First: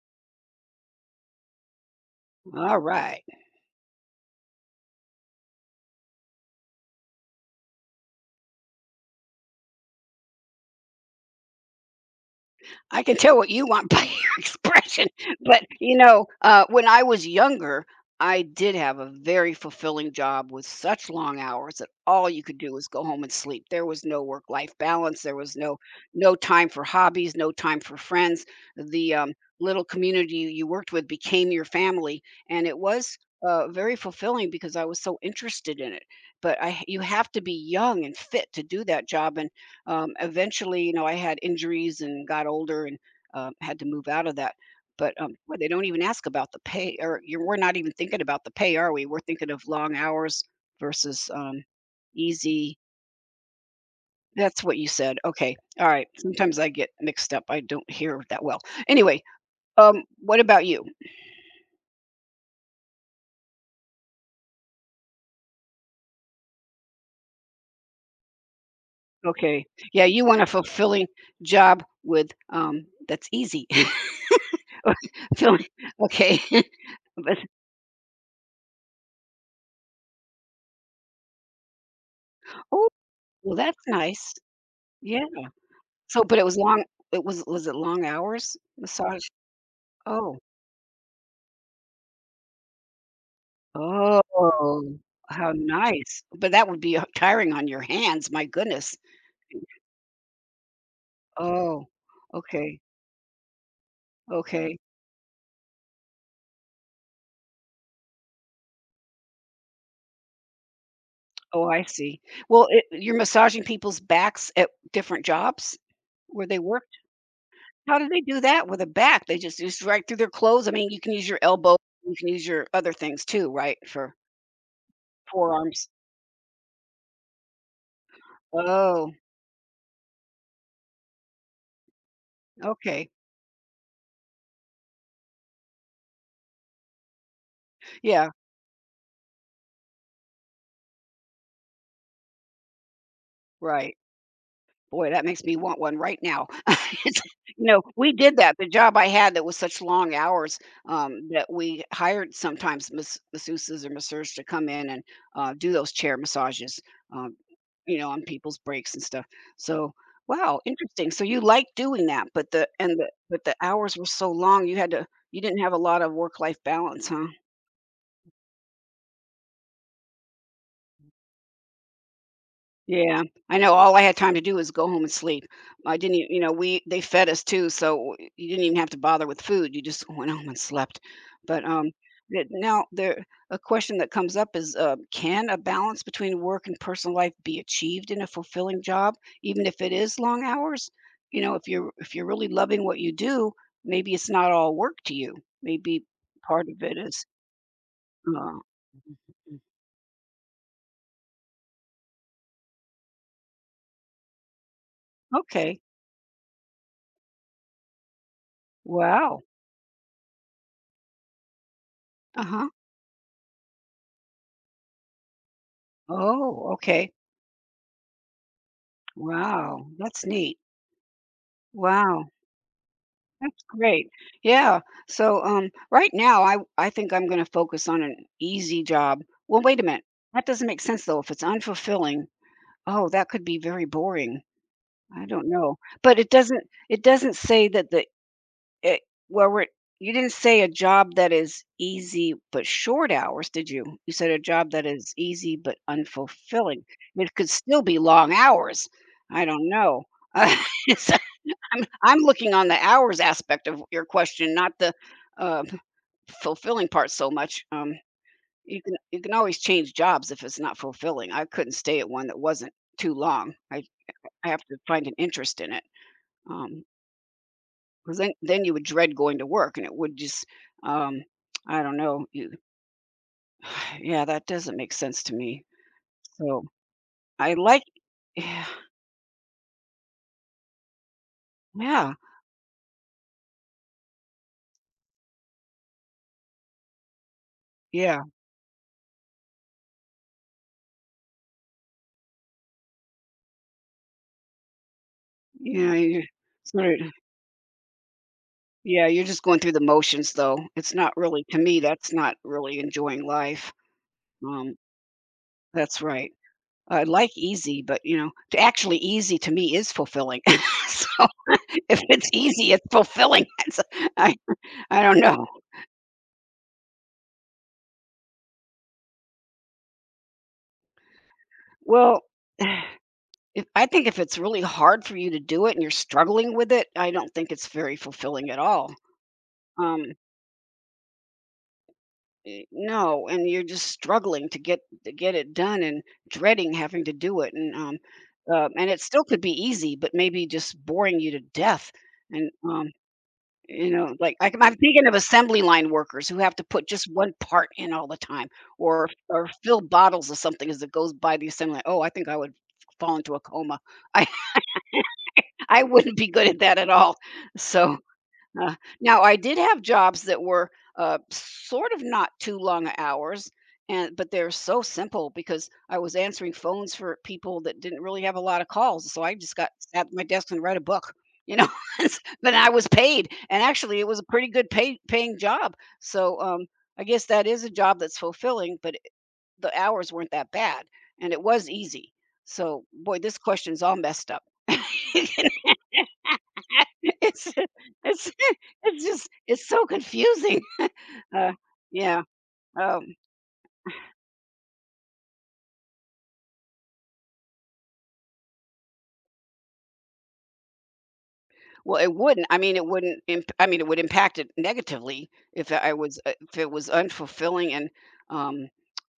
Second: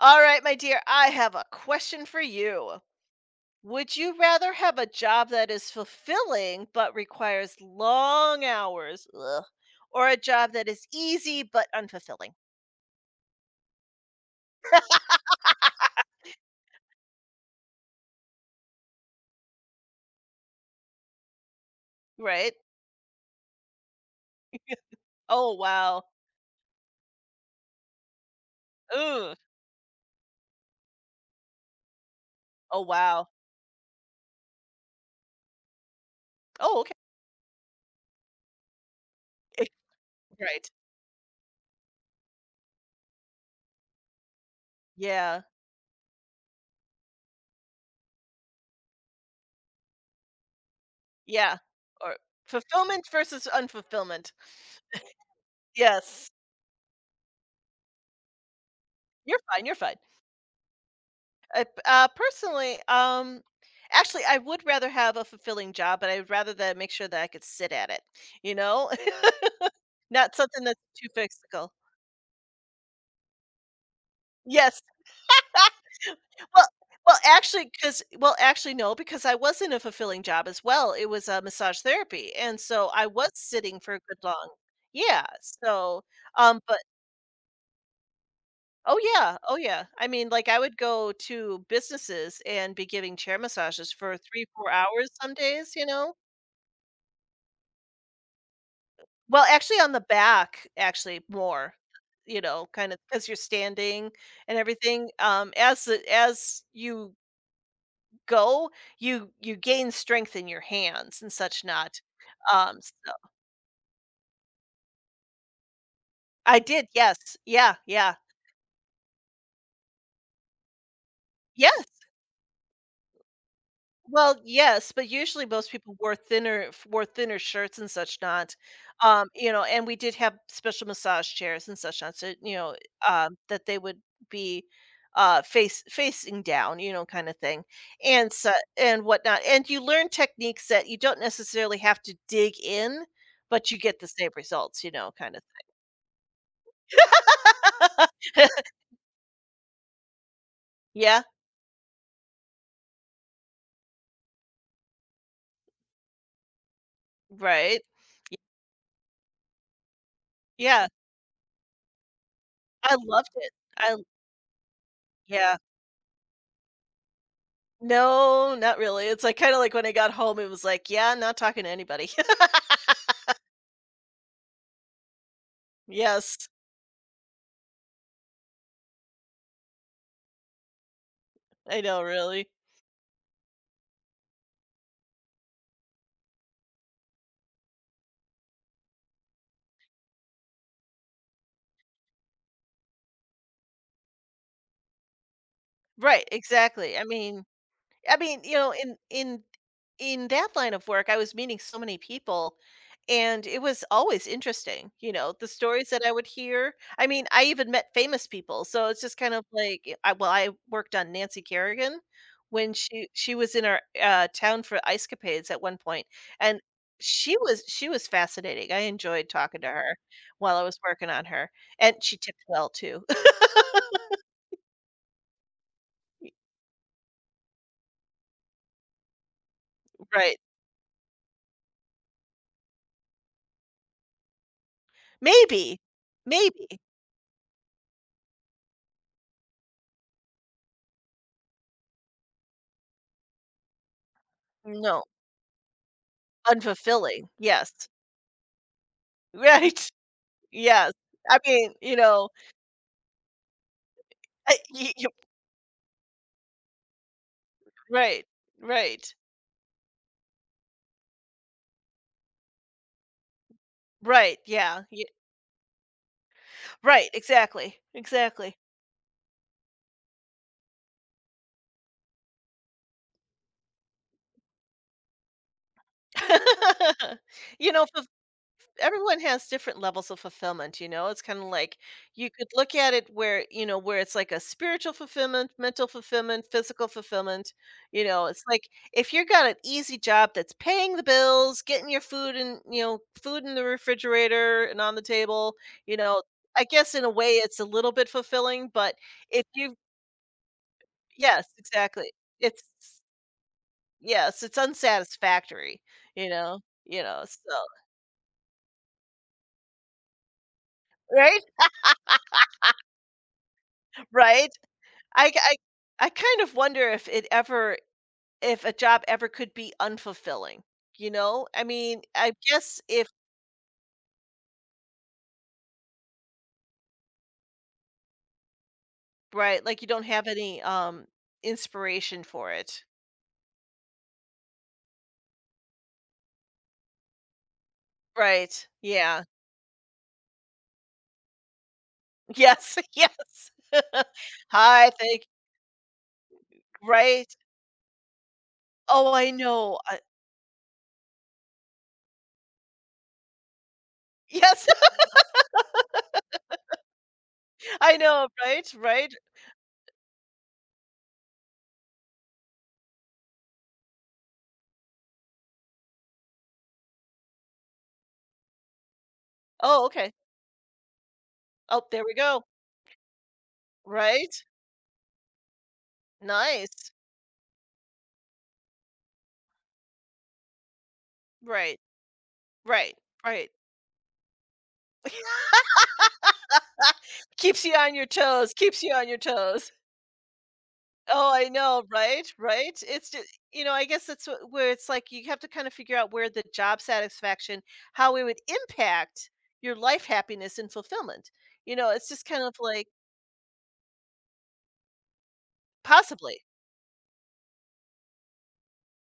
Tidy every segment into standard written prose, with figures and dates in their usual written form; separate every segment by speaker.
Speaker 1: All right, my dear, I have a question for
Speaker 2: All
Speaker 1: you.
Speaker 2: right.
Speaker 1: Would you rather have a job that is fulfilling but requires long hours, or a job that is easy but unfulfilling?
Speaker 2: I can tell what you want by your expression, but, you know, when I was younger, I did have a very fulfilling job with such long hours that all you
Speaker 1: Right?
Speaker 2: could do was go home and sleep. There was no work-life balance, there
Speaker 1: Oh
Speaker 2: was no
Speaker 1: wow.
Speaker 2: no time for hobbies, no time for friends. The
Speaker 1: Ooh.
Speaker 2: little community you worked with became your family, and it
Speaker 1: Oh
Speaker 2: was,
Speaker 1: wow.
Speaker 2: very fulfilling because I was so interested in it. But
Speaker 1: Oh
Speaker 2: I
Speaker 1: okay.
Speaker 2: you have to be young and fit to do that job, and
Speaker 1: Eh, right.
Speaker 2: Eventually, you know, I had injuries and got older and had to move out of that. But
Speaker 1: Yeah.
Speaker 2: boy, they don't even ask about the pay, or we're not even thinking about the pay, are we? We're thinking of long hours versus
Speaker 1: Yeah. Or
Speaker 2: easy.
Speaker 1: fulfillment versus unfulfillment.
Speaker 2: That's what you said. Okay. All right.
Speaker 1: Yes.
Speaker 2: Sometimes I get mixed up. I don't hear that well. Anyway,
Speaker 1: You're fine. You're fine.
Speaker 2: what about you?
Speaker 1: I p Personally, actually, I would rather have a fulfilling job, but I would rather that make sure that I could sit at it, you know?
Speaker 2: Okay. Yeah, you
Speaker 1: Not
Speaker 2: want a
Speaker 1: something that's
Speaker 2: fulfilling
Speaker 1: too physical.
Speaker 2: job with that's easy.
Speaker 1: Yes.
Speaker 2: Fulfilling- okay.
Speaker 1: Well well,
Speaker 2: But,
Speaker 1: actually, because no, because I was in a fulfilling job as well. It was, massage therapy, and
Speaker 2: oh,
Speaker 1: so I was
Speaker 2: well, that's
Speaker 1: sitting for a good
Speaker 2: nice.
Speaker 1: long.
Speaker 2: Yeah.
Speaker 1: Yeah, so,
Speaker 2: So, but it was
Speaker 1: but
Speaker 2: long it was it long hours
Speaker 1: oh,
Speaker 2: massage?
Speaker 1: yeah, oh, yeah. I mean,
Speaker 2: Oh,
Speaker 1: like, I would go to businesses and be giving chair massages for 3, 4
Speaker 2: oh,
Speaker 1: hours some
Speaker 2: how
Speaker 1: days, you know?
Speaker 2: nice. But that would be, tiring on your hands, my goodness.
Speaker 1: Well, actually on the back, actually more,
Speaker 2: Oh,
Speaker 1: you know,
Speaker 2: okay,
Speaker 1: kind of 'cause you're standing and
Speaker 2: okay.
Speaker 1: everything, as you go, you gain strength in your hands and such
Speaker 2: Oh, I
Speaker 1: not,
Speaker 2: see. Well, it
Speaker 1: so
Speaker 2: you're massaging people's backs at different jobs where they
Speaker 1: I did,
Speaker 2: worked?
Speaker 1: yes, yeah,
Speaker 2: How do
Speaker 1: yeah.
Speaker 2: they do that with a back? They just right through their clothes? I mean, you can use your
Speaker 1: Yeah.
Speaker 2: elbow, you can use your other things too, right, for
Speaker 1: Well, yes, but usually most
Speaker 2: forearms?
Speaker 1: people wore thinner shirts and such not.
Speaker 2: Oh,
Speaker 1: You know, and we did have special massage chairs and such not, so you know,
Speaker 2: okay.
Speaker 1: that they would be face facing down, you know, kind of thing.
Speaker 2: Yeah,
Speaker 1: And so and whatnot. And you learn techniques that you don't necessarily have to dig in, but you
Speaker 2: right.
Speaker 1: get the same results, you
Speaker 2: Boy,
Speaker 1: know,
Speaker 2: that
Speaker 1: kind
Speaker 2: makes
Speaker 1: of.
Speaker 2: me want one right now. It's you know, we did that. The job I had that was such long hours,
Speaker 1: Yeah,
Speaker 2: that we hired sometimes masseuses or masseurs to come in and, do those chair massages, um,
Speaker 1: right.
Speaker 2: you know, on people's breaks and stuff. So, wow,
Speaker 1: Yeah.
Speaker 2: interesting. So you like doing that, but the and
Speaker 1: I
Speaker 2: the
Speaker 1: loved
Speaker 2: but
Speaker 1: it.
Speaker 2: the hours
Speaker 1: I
Speaker 2: were so long, you had to you
Speaker 1: yeah.
Speaker 2: didn't have a lot of work-life balance, huh?
Speaker 1: No, not really. It's like kinda like when I got home, it was like, "Yeah, not talking to anybody."
Speaker 2: Yeah, I know all I had time to do was go home and sleep. I didn't e You
Speaker 1: Yes,
Speaker 2: know, we they fed us too, so you didn't even have to bother with food, you just went home and slept. But,
Speaker 1: I know,
Speaker 2: th
Speaker 1: really.
Speaker 2: now there a question that comes up is, can a balance between work and personal life be achieved in a fulfilling job, even if it is long hours? You know, if you're really loving what you do, maybe it's not all work to you. Maybe
Speaker 1: Right,
Speaker 2: part of
Speaker 1: exactly.
Speaker 2: it
Speaker 1: I
Speaker 2: is,
Speaker 1: mean I mean, you
Speaker 2: uh.
Speaker 1: know, in in that line of work, I was meeting so many people, and it was always interesting, you know, the
Speaker 2: Okay.
Speaker 1: stories that I would hear. I mean, I even met famous people, so it's just kind
Speaker 2: Wow.
Speaker 1: of like y I well, I worked on Nancy Kerrigan
Speaker 2: Uh-huh.
Speaker 1: when she was in our, town for ice capades at one point, and
Speaker 2: Oh, okay.
Speaker 1: she was fascinating. I enjoyed talking to
Speaker 2: Wow,
Speaker 1: her
Speaker 2: that's
Speaker 1: while
Speaker 2: neat.
Speaker 1: I was working on her, and she
Speaker 2: Wow,
Speaker 1: tipped well too.
Speaker 2: that's great. Yeah. So, right now, I think I'm going to focus on an easy job. Well, wait a minute.
Speaker 1: Right.
Speaker 2: That doesn't make sense though. If it's unfulfilling, oh, that could be very boring. I don't know.
Speaker 1: Maybe.
Speaker 2: But
Speaker 1: Maybe.
Speaker 2: it doesn't say that it, well, you didn't say a job that is easy but short hours, did you? You said a job that
Speaker 1: No.
Speaker 2: is easy but unfulfilling.
Speaker 1: Unfulfilling,
Speaker 2: It could
Speaker 1: yes.
Speaker 2: still be long hours. I don't
Speaker 1: Right.
Speaker 2: know. Uh,
Speaker 1: Yes. I mean, you
Speaker 2: I'm
Speaker 1: know,
Speaker 2: looking on the hours aspect of your question,
Speaker 1: I
Speaker 2: not the,
Speaker 1: y y-
Speaker 2: uh, fulfilling part so much.
Speaker 1: right, right,
Speaker 2: You can always change jobs if it's not fulfilling. I couldn't stay at one that wasn't too long.
Speaker 1: right,
Speaker 2: I have to
Speaker 1: yeah, ye
Speaker 2: find an interest in it. Um,
Speaker 1: right, exactly,
Speaker 2: Because
Speaker 1: exactly.
Speaker 2: then you would dread going to work, and it would just, um, I don't know, you yeah, that doesn't make sense to me. So, I
Speaker 1: You
Speaker 2: like
Speaker 1: know,
Speaker 2: yeah,
Speaker 1: everyone has different levels of fulfillment, you know? It's kind of like
Speaker 2: yeah,
Speaker 1: you could look at it where, you know, where it's like a spiritual fulfillment, mental fulfillment, physical fulfillment, you know, it's like if you got an easy job that's paying the bills, getting your food and, you know, food in the refrigerator and on the table,
Speaker 2: yeah,
Speaker 1: you
Speaker 2: yeah,
Speaker 1: know,
Speaker 2: you.
Speaker 1: I guess in a way it's a little bit fulfilling, but
Speaker 2: Yeah, you're just
Speaker 1: if
Speaker 2: going through
Speaker 1: you
Speaker 2: the motions, though. It's not really
Speaker 1: yes,
Speaker 2: that's
Speaker 1: exactly.
Speaker 2: not
Speaker 1: It's
Speaker 2: really enjoying life.
Speaker 1: yes, it's
Speaker 2: Um,
Speaker 1: unsatisfactory,
Speaker 2: that's
Speaker 1: you
Speaker 2: right.
Speaker 1: know. You
Speaker 2: I
Speaker 1: know,
Speaker 2: like
Speaker 1: so
Speaker 2: easy, but, you know, to actually easy to me is fulfilling. So,
Speaker 1: right?
Speaker 2: if it's easy, it's fulfilling. It's I
Speaker 1: Right?
Speaker 2: I don't
Speaker 1: I
Speaker 2: know.
Speaker 1: I I kind of wonder if it ever if a job ever could be unfulfilling, you know? I mean,
Speaker 2: Well,
Speaker 1: I guess if
Speaker 2: if I think if it's really hard for you to do it and you're struggling with it, I don't think it's very fulfilling at all.
Speaker 1: right, like you don't
Speaker 2: Um,
Speaker 1: have any inspiration for it.
Speaker 2: no, and you're just struggling to get it done and dreading having to do it and um,
Speaker 1: Right.
Speaker 2: and it still
Speaker 1: Yeah.
Speaker 2: could be easy but maybe just boring you to death and
Speaker 1: Yes.
Speaker 2: um,
Speaker 1: Yes.
Speaker 2: you know, I'm
Speaker 1: Hi,
Speaker 2: thinking of
Speaker 1: thank
Speaker 2: assembly line workers who have to put just one
Speaker 1: right.
Speaker 2: part in all the time or
Speaker 1: Oh, I know.
Speaker 2: fill bottles of something as it goes by the assembly line. Oh, I think I would fall into a coma. i
Speaker 1: Yes,
Speaker 2: I wouldn't be good at that at all.
Speaker 1: I
Speaker 2: So,
Speaker 1: know, right?
Speaker 2: uh,
Speaker 1: Right.
Speaker 2: now I did have jobs that were, sort of not too long hours, and but they're so simple because I was answering phones for people that didn't really have a lot of calls. So I just got
Speaker 1: Oh,
Speaker 2: sat
Speaker 1: okay.
Speaker 2: at my desk and read a book, you know.
Speaker 1: Oh, there we go.
Speaker 2: But I was paid, and actually it was a
Speaker 1: Right?
Speaker 2: pretty good paying job. So
Speaker 1: Nice.
Speaker 2: I guess that is a job that's fulfilling, but the hours weren't that bad, and it was
Speaker 1: Right.
Speaker 2: easy. So
Speaker 1: Right.
Speaker 2: boy, this
Speaker 1: Right.
Speaker 2: question's all messed up. It's
Speaker 1: Keeps you on your
Speaker 2: it's
Speaker 1: toes. Keeps you
Speaker 2: it's
Speaker 1: on your
Speaker 2: just it's
Speaker 1: toes.
Speaker 2: so confusing.
Speaker 1: Oh, I
Speaker 2: Uh,
Speaker 1: know,
Speaker 2: yeah,
Speaker 1: right? Right? It's
Speaker 2: um,
Speaker 1: just you know, I guess that's where it's like you have to kind of figure out where the job satisfaction, how it would impact your life happiness and fulfillment. You know,
Speaker 2: well,
Speaker 1: it's just kind of
Speaker 2: it
Speaker 1: like
Speaker 2: wouldn't it would impact it negatively if I was,
Speaker 1: possibly.
Speaker 2: if it was unfulfilling and, um,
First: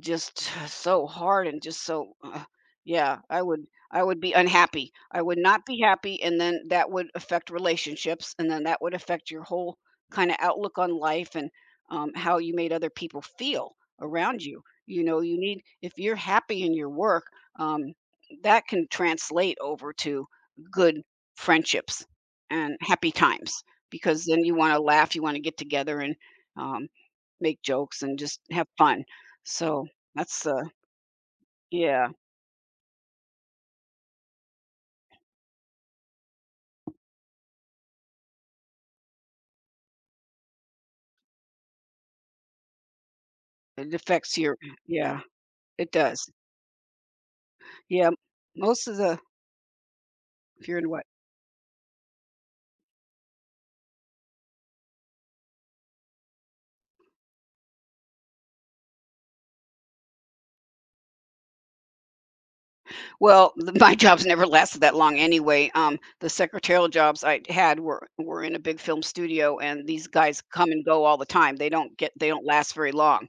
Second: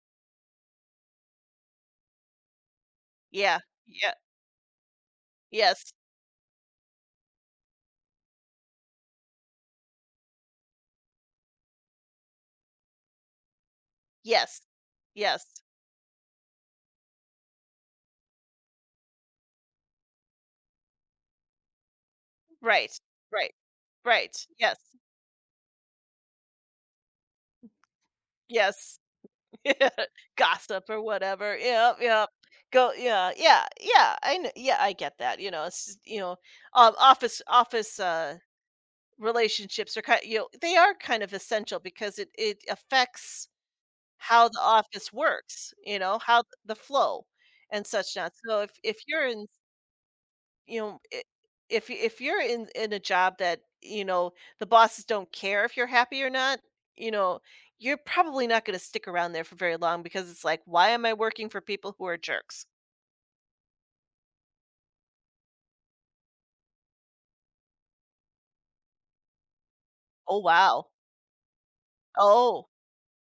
Speaker 2: just so hard and just so yeah,
Speaker 1: Yeah.
Speaker 2: I
Speaker 1: Yeah.
Speaker 2: would be unhappy. I would not be
Speaker 1: Yes.
Speaker 2: happy, and then that would affect relationships, and then that would affect your whole kinda outlook on life and, how you made other people feel around
Speaker 1: Yes.
Speaker 2: you. You know, you
Speaker 1: Yes.
Speaker 2: need if you're happy in your work, um, that can translate over to good friendships and
Speaker 1: Right.
Speaker 2: happy
Speaker 1: Right.
Speaker 2: times, because then
Speaker 1: Right.
Speaker 2: you
Speaker 1: Yes.
Speaker 2: wanna laugh, you wanna get together and, um, make jokes and just have
Speaker 1: Yes.
Speaker 2: fun. So that's, uh,
Speaker 1: Gossip or whatever. Yeah.
Speaker 2: yeah,
Speaker 1: Yeah. Go. Yeah. Yeah. Yeah. I know. Yeah. I get that. You know, it's just, you know, um, office, office, uh, relationships are kind you know, they are kind of essential because it affects
Speaker 2: it affects
Speaker 1: how
Speaker 2: your
Speaker 1: the office
Speaker 2: yeah,
Speaker 1: works,
Speaker 2: it
Speaker 1: you know,
Speaker 2: does.
Speaker 1: how th the flow and
Speaker 2: Yeah,
Speaker 1: such not. So if
Speaker 2: most of the
Speaker 1: you're in,
Speaker 2: if you're
Speaker 1: you
Speaker 2: in
Speaker 1: know,
Speaker 2: West.
Speaker 1: I if y if you're in a job that, you know, the bosses don't care if you're happy or not, you know, you're probably not gonna stick around there for very long because it's like, "Why am I working for people who are jerks?"
Speaker 2: Well, th my jobs never lasted that long anyway. The secretarial jobs I had were in a big film studio, and these
Speaker 1: "Oh,
Speaker 2: guys come and
Speaker 1: wow.
Speaker 2: go all the time. They don't
Speaker 1: Oh,
Speaker 2: last very long.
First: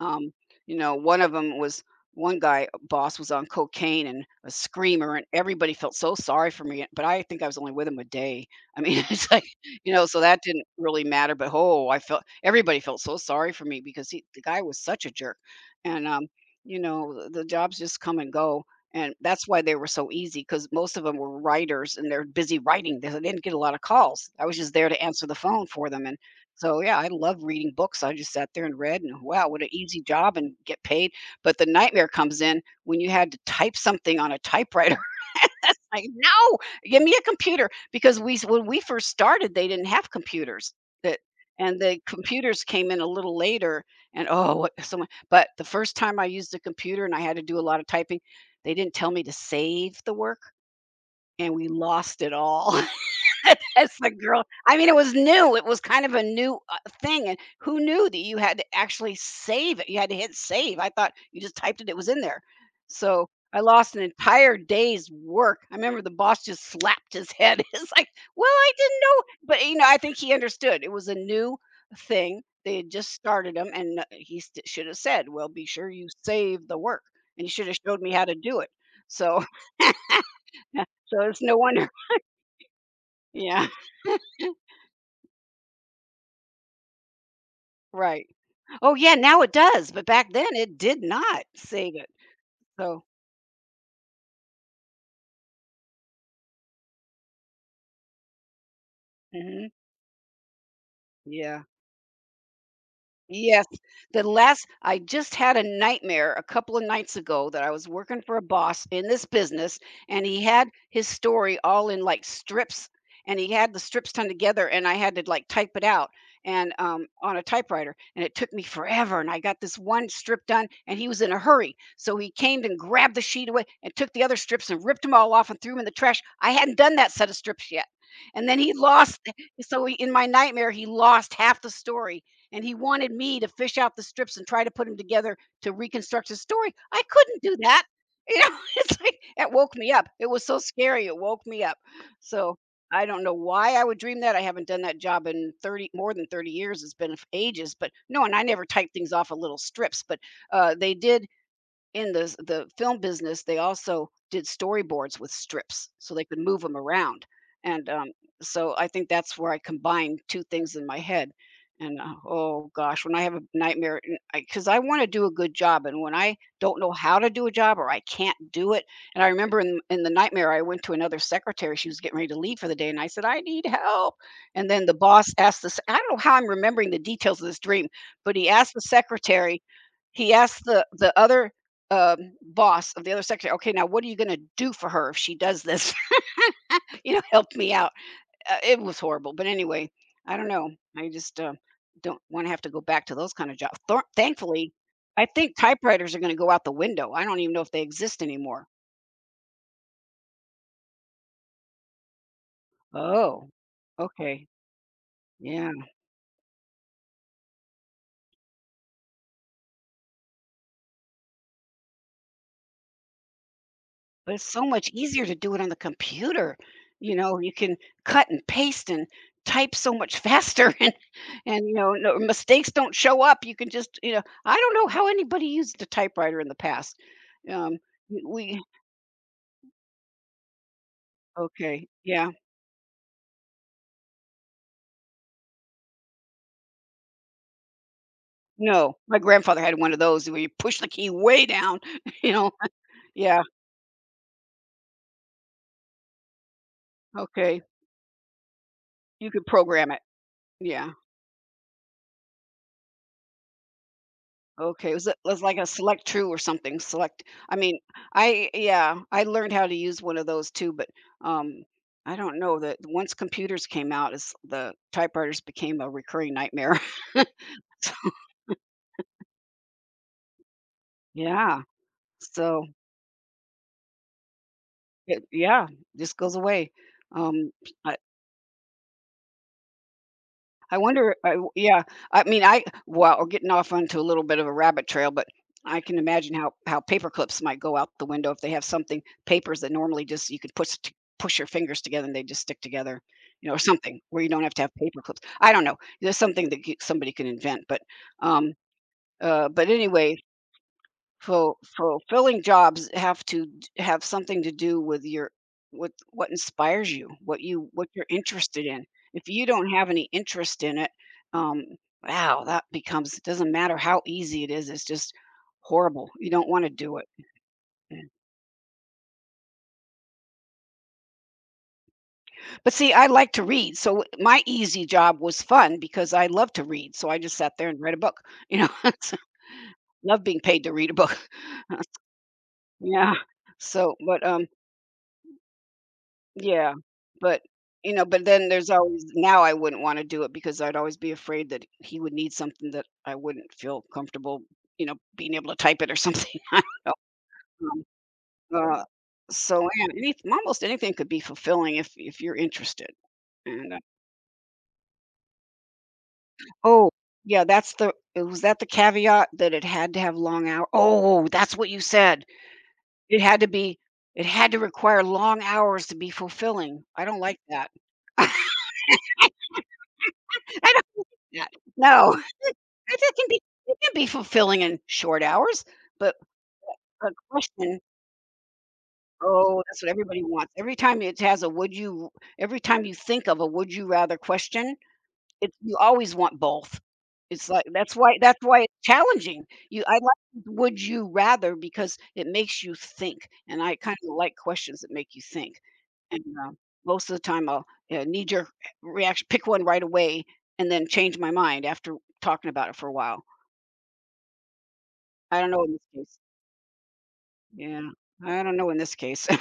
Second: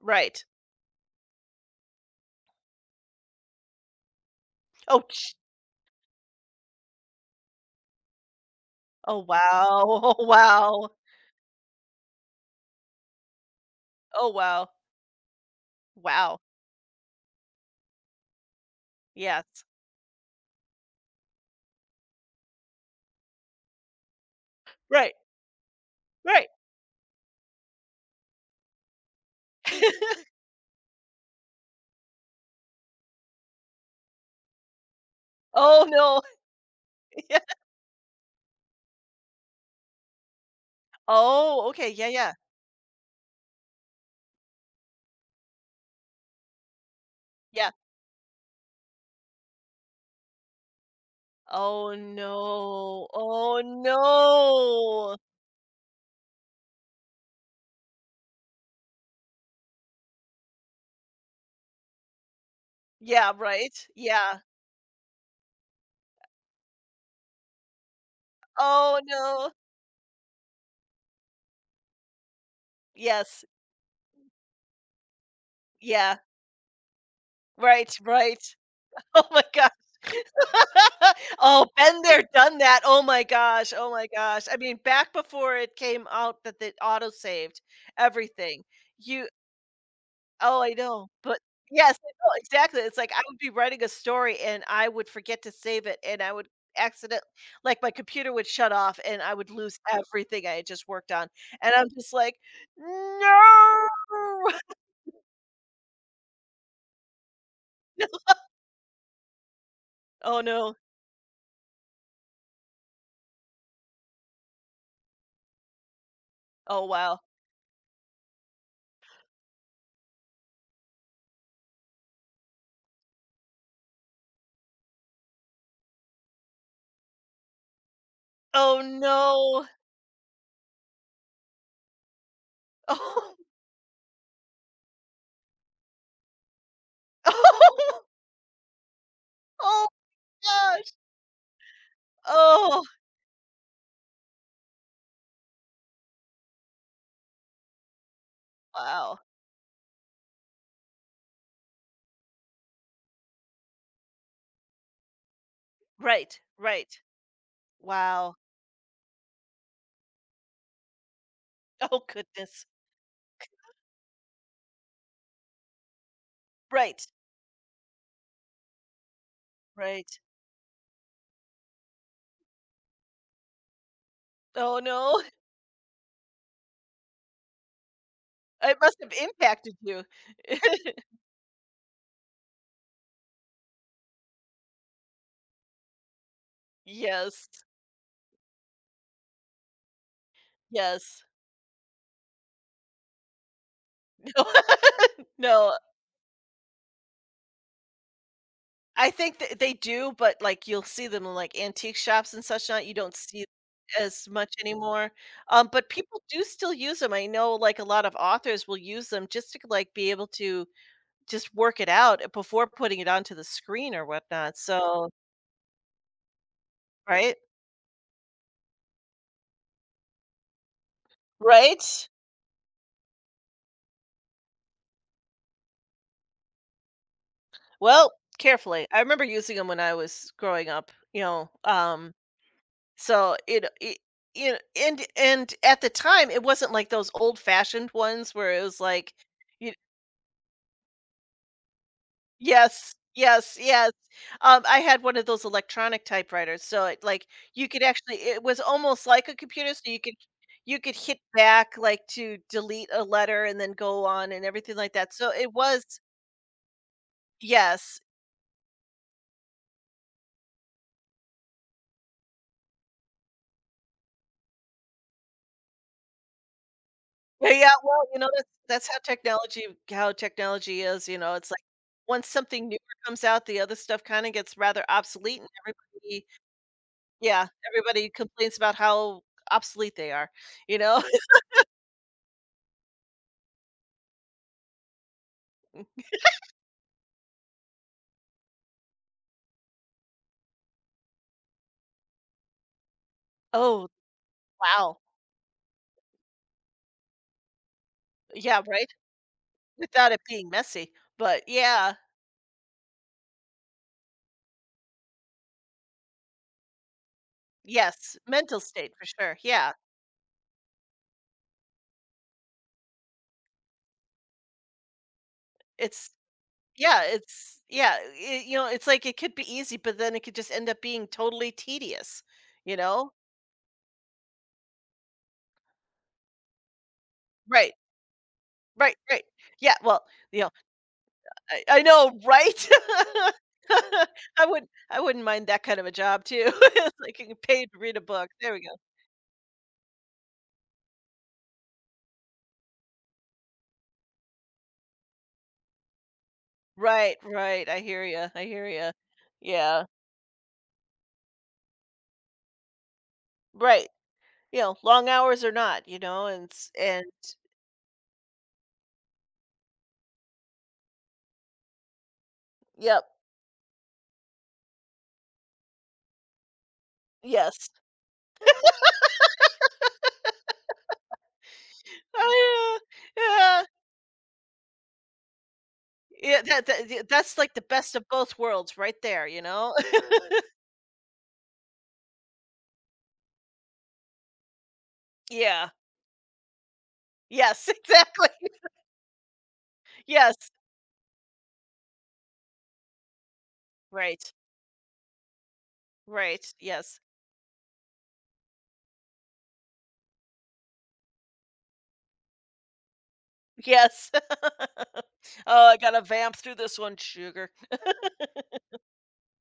Speaker 2: Um,
Speaker 1: right.
Speaker 2: you know, one of them was one guy boss was on cocaine and a
Speaker 1: Oh,
Speaker 2: screamer, and
Speaker 1: ch
Speaker 2: everybody felt so sorry for me. But I think I was only with him a day. I mean,
Speaker 1: Oh,
Speaker 2: it's like you know,
Speaker 1: wow.
Speaker 2: so
Speaker 1: Oh,
Speaker 2: that didn't
Speaker 1: wow.
Speaker 2: really matter. But oh, I felt everybody felt so sorry for me because
Speaker 1: Oh,
Speaker 2: the guy
Speaker 1: wow.
Speaker 2: was such a jerk, and
Speaker 1: Wow."
Speaker 2: you know, the jobs just come and go and that's why
Speaker 1: Yes.
Speaker 2: they were so easy, because most of them were writers, and they're busy writing. They didn't get a lot of calls. I was just there to
Speaker 1: Right,
Speaker 2: answer the phone for them, and
Speaker 1: right.
Speaker 2: so, yeah, I love reading books. I just sat there and read, and wow, what an easy job and get paid. But the nightmare comes in when you had to type something on a typewriter.
Speaker 1: Oh,
Speaker 2: Like,
Speaker 1: no.
Speaker 2: no, give me a
Speaker 1: Yeah.
Speaker 2: computer because we when we first started, they didn't have computers. That
Speaker 1: Oh,
Speaker 2: and
Speaker 1: okay.
Speaker 2: the
Speaker 1: Yeah,
Speaker 2: computers came in a little later. And oh, what someone! But the first time I used a computer and I had to do a
Speaker 1: yeah.
Speaker 2: lot of typing, they didn't tell me to save the work, and we
Speaker 1: Oh,
Speaker 2: lost it all.
Speaker 1: no. Oh,
Speaker 2: That's the girl. I mean, it was
Speaker 1: no.
Speaker 2: new, it was kind of a new, thing, and who knew that you had to actually save it? You had to hit save, I thought you just typed it, it was in there. So,
Speaker 1: Yeah,
Speaker 2: I
Speaker 1: right.
Speaker 2: lost an
Speaker 1: Yeah.
Speaker 2: entire day's work. I remember the boss just slapped his head. It's like, "Well, I
Speaker 1: Oh,
Speaker 2: didn't know,"
Speaker 1: no.
Speaker 2: but, you know, I think he understood. It was a new thing, they had just
Speaker 1: Yes.
Speaker 2: started 'em, and, he st should have said, "Well, be sure you
Speaker 1: Yeah.
Speaker 2: save the work," and he should have
Speaker 1: Right,
Speaker 2: showed me how to
Speaker 1: right.
Speaker 2: do it.
Speaker 1: Oh
Speaker 2: So
Speaker 1: my gosh.
Speaker 2: so it's no
Speaker 1: Oh,
Speaker 2: wonder.
Speaker 1: been there, done that. Oh my
Speaker 2: Yeah.
Speaker 1: gosh. Oh my gosh. I mean, back before it came out that it auto-saved
Speaker 2: Right.
Speaker 1: everything,
Speaker 2: Oh, yeah,
Speaker 1: you
Speaker 2: now it does, but back then
Speaker 1: oh, I
Speaker 2: it did
Speaker 1: know, but
Speaker 2: not save
Speaker 1: yes, I
Speaker 2: it.
Speaker 1: know, exactly, it's
Speaker 2: So
Speaker 1: like I would be writing a story and I would forget to save it and I would accident like, my computer would shut off and I would
Speaker 2: mhm,
Speaker 1: lose everything I had just worked on,
Speaker 2: yeah.
Speaker 1: and I'm just like,
Speaker 2: Yes,
Speaker 1: "No!"
Speaker 2: the last I just had a nightmare a couple of nights ago that I was working for a boss in this business, and
Speaker 1: Oh,
Speaker 2: he had
Speaker 1: no.
Speaker 2: his story all in like strips, and he had the strips done together, and I had to like type it out and
Speaker 1: Oh, wow.
Speaker 2: on a typewriter, and it took me forever. And I got this one strip done, and he was in a hurry, so he came and grabbed the sheet away and took the other strips and ripped them all off and threw them in the trash. I hadn't done that set of strips yet, and then he
Speaker 1: Oh,
Speaker 2: lost.
Speaker 1: no.
Speaker 2: So he, in my nightmare, he lost half the story and he wanted
Speaker 1: Oh,
Speaker 2: me to fish out the strips and try to put them together to reconstruct his story. I couldn't do that.
Speaker 1: oh,
Speaker 2: You know, it's like it woke
Speaker 1: oh
Speaker 2: me up. It was so
Speaker 1: gosh.
Speaker 2: scary. It woke me up. So
Speaker 1: Oh,
Speaker 2: I don't know why I would dream that. I haven't done that job in 30, more than 30 years. It's been ages, but no, and I never type things
Speaker 1: wow.
Speaker 2: off of little strips, but they did in the film business. They also did storyboards with strips so they could
Speaker 1: Right,
Speaker 2: move them
Speaker 1: right.
Speaker 2: around, and
Speaker 1: Wow.
Speaker 2: so I think that's where I combined 2 things in my head, and,
Speaker 1: Oh,
Speaker 2: uh,
Speaker 1: goodness.
Speaker 2: oh gosh, when I have a nightmare because I 'cause I wanna do a good job, and when I don't know
Speaker 1: Right,
Speaker 2: how to do a job or I can't do it. And I remember in the
Speaker 1: right.
Speaker 2: nightmare, I went to another secretary. She was getting ready to leave for the day, and I said, "I need help," and
Speaker 1: Oh,
Speaker 2: then the
Speaker 1: no.
Speaker 2: boss asked the I don't know how I'm remembering the details of this dream, but he asked
Speaker 1: It
Speaker 2: the
Speaker 1: must have
Speaker 2: secretary
Speaker 1: impacted you.
Speaker 2: he asked the other boss of the other secretary, okay, now what are you going to do for her if she does this? Help
Speaker 1: Yes,
Speaker 2: me out. It was horrible. But anyway, I don't know. I
Speaker 1: yes.
Speaker 2: just don't want to have to go back to those kind of jobs. Thankfully, I
Speaker 1: No,
Speaker 2: think
Speaker 1: no,
Speaker 2: typewriters are going to go out the window. I don't even know if they exist anymore.
Speaker 1: I think th they do, but, like, you'll see them in, like, antique shops and such not, you don't see
Speaker 2: Oh,
Speaker 1: as
Speaker 2: okay.
Speaker 1: much anymore,
Speaker 2: Yeah.
Speaker 1: but people do still use them. I know, like, a lot of authors will use them just to, like, be able to just work it out before putting it onto the screen or
Speaker 2: But it's
Speaker 1: whatnot,
Speaker 2: so much
Speaker 1: so
Speaker 2: easier to do it on the computer. You
Speaker 1: right?
Speaker 2: know, you can cut and paste and type so much faster and you know,
Speaker 1: Right?
Speaker 2: no mistakes don't show up. You can just, you know, I don't know how anybody used a typewriter in the past. Um,
Speaker 1: Well,
Speaker 2: w- we
Speaker 1: carefully, I remember using them when I was growing up, you know,
Speaker 2: okay, yeah.
Speaker 1: so, it you know, and at the time, it wasn't like those old-fashioned ones where it was
Speaker 2: No,
Speaker 1: like,
Speaker 2: my grandfather
Speaker 1: you
Speaker 2: had one of those where you push the key way down, you know.
Speaker 1: yes,
Speaker 2: Yeah,
Speaker 1: yes, yes. I had one of those electronic typewriters, so it like,
Speaker 2: okay.
Speaker 1: you could actually it was almost like
Speaker 2: You
Speaker 1: a
Speaker 2: could
Speaker 1: computer, so
Speaker 2: program it.
Speaker 1: you
Speaker 2: Yeah.
Speaker 1: could hit back, like, to delete a letter and then go on and everything
Speaker 2: Okay,
Speaker 1: like
Speaker 2: it was
Speaker 1: that.
Speaker 2: it
Speaker 1: So,
Speaker 2: was
Speaker 1: it
Speaker 2: like a
Speaker 1: was
Speaker 2: Select True or something, Select I mean,
Speaker 1: yes.
Speaker 2: I yeah, I learned how to use one of those too, but, um, I don't know that once computers came out, is the typewriters became a recurring nightmare.
Speaker 1: Yeah, yeah, well, you know, that's how technology is, you know, it's like
Speaker 2: Yeah,
Speaker 1: once
Speaker 2: so,
Speaker 1: something newer comes out, the other stuff kinda gets rather
Speaker 2: it
Speaker 1: obsolete and
Speaker 2: yeah, just
Speaker 1: everybody
Speaker 2: goes away.
Speaker 1: yeah,
Speaker 2: Um, I
Speaker 1: everybody complains about how obsolete they are, you
Speaker 2: I
Speaker 1: know?
Speaker 2: wonder I w yeah, I mean, I well, we're getting off onto a little bit of a rabbit trail, but I can imagine how paper clips might go out the window if they have something papers that normally just you could push your fingers together and they just stick together, you know, or
Speaker 1: Oh,
Speaker 2: something where you don't have to have
Speaker 1: wow.
Speaker 2: paper clips. I don't know. There's something that c somebody can invent, um,
Speaker 1: Yeah, right?
Speaker 2: but
Speaker 1: Without
Speaker 2: anyway
Speaker 1: it being messy, but yeah,
Speaker 2: Fulfilling jobs have to d have something to do with your with what inspires you, what you're
Speaker 1: yes, mental
Speaker 2: interested in.
Speaker 1: state for
Speaker 2: If
Speaker 1: sure,
Speaker 2: you don't
Speaker 1: yeah.
Speaker 2: have any interest in it, um, wow, that becomes it doesn't matter how easy it is, it's just horrible.
Speaker 1: It's
Speaker 2: You don't wanna do
Speaker 1: yeah,
Speaker 2: it.
Speaker 1: it's yeah,
Speaker 2: Yeah.
Speaker 1: I you know, it's like it could be easy, but then it could just end up being totally tedious,
Speaker 2: But
Speaker 1: you
Speaker 2: see, I
Speaker 1: know?
Speaker 2: like to read, so my easy job was fun because I love to read, so I just sat there
Speaker 1: Right,
Speaker 2: and read a book, you know?
Speaker 1: right,
Speaker 2: So
Speaker 1: right. Yeah, well,
Speaker 2: love being
Speaker 1: you know,
Speaker 2: paid to read a book.
Speaker 1: I know, right?
Speaker 2: Yeah. So, but,
Speaker 1: I wouldn't mind that kind of a job too.
Speaker 2: Yeah,
Speaker 1: It's like getting
Speaker 2: but,
Speaker 1: paid to
Speaker 2: you
Speaker 1: read a
Speaker 2: know, but
Speaker 1: book.
Speaker 2: then
Speaker 1: There we
Speaker 2: there's
Speaker 1: go.
Speaker 2: always now I wouldn't wanna do it because I'd always be afraid that he would need something that I wouldn't feel comfortable, you know, being able to type it or something. I don't
Speaker 1: Right, right.
Speaker 2: know.
Speaker 1: I hear you. I hear
Speaker 2: Uh,
Speaker 1: you.
Speaker 2: so,
Speaker 1: Yeah.
Speaker 2: man, any almost anything could be fulfilling if you're interested. And, uh
Speaker 1: Right. You know, long hours or not, you know,
Speaker 2: oh,
Speaker 1: and
Speaker 2: yeah, that's the was that the caveat that it had to have long hour oh, that's what you said.
Speaker 1: yep.
Speaker 2: It had to be it had to require long hours to be fulfilling. I don't like that.
Speaker 1: Yes.
Speaker 2: I don't need that. No.
Speaker 1: Oh,
Speaker 2: It it can be
Speaker 1: yeah. Yeah.
Speaker 2: it can be fulfilling in short hours, but
Speaker 1: Yeah, that that yeah,
Speaker 2: a
Speaker 1: that's like the
Speaker 2: question
Speaker 1: best of both worlds right there, you
Speaker 2: oh,
Speaker 1: know?
Speaker 2: that's what everybody wants. Every time you think of a would you rather question, it
Speaker 1: Yeah.
Speaker 2: you always want both. It's like
Speaker 1: Yes, exactly.
Speaker 2: that's why it's challenging. You I like
Speaker 1: Yes.
Speaker 2: would you rather because it makes you think, and I kinda
Speaker 1: Right.
Speaker 2: like questions that make you think. And,
Speaker 1: Right. Yes.
Speaker 2: most of the time, I'll, you know, knee-jerk reaction, pick one right away, and then change my mind after talking about it for a while.
Speaker 1: Yes.
Speaker 2: I don't know
Speaker 1: Oh,
Speaker 2: in
Speaker 1: I
Speaker 2: this
Speaker 1: gotta
Speaker 2: case.
Speaker 1: vamp through this one, sugar.
Speaker 2: Yeah, I don't know in this case.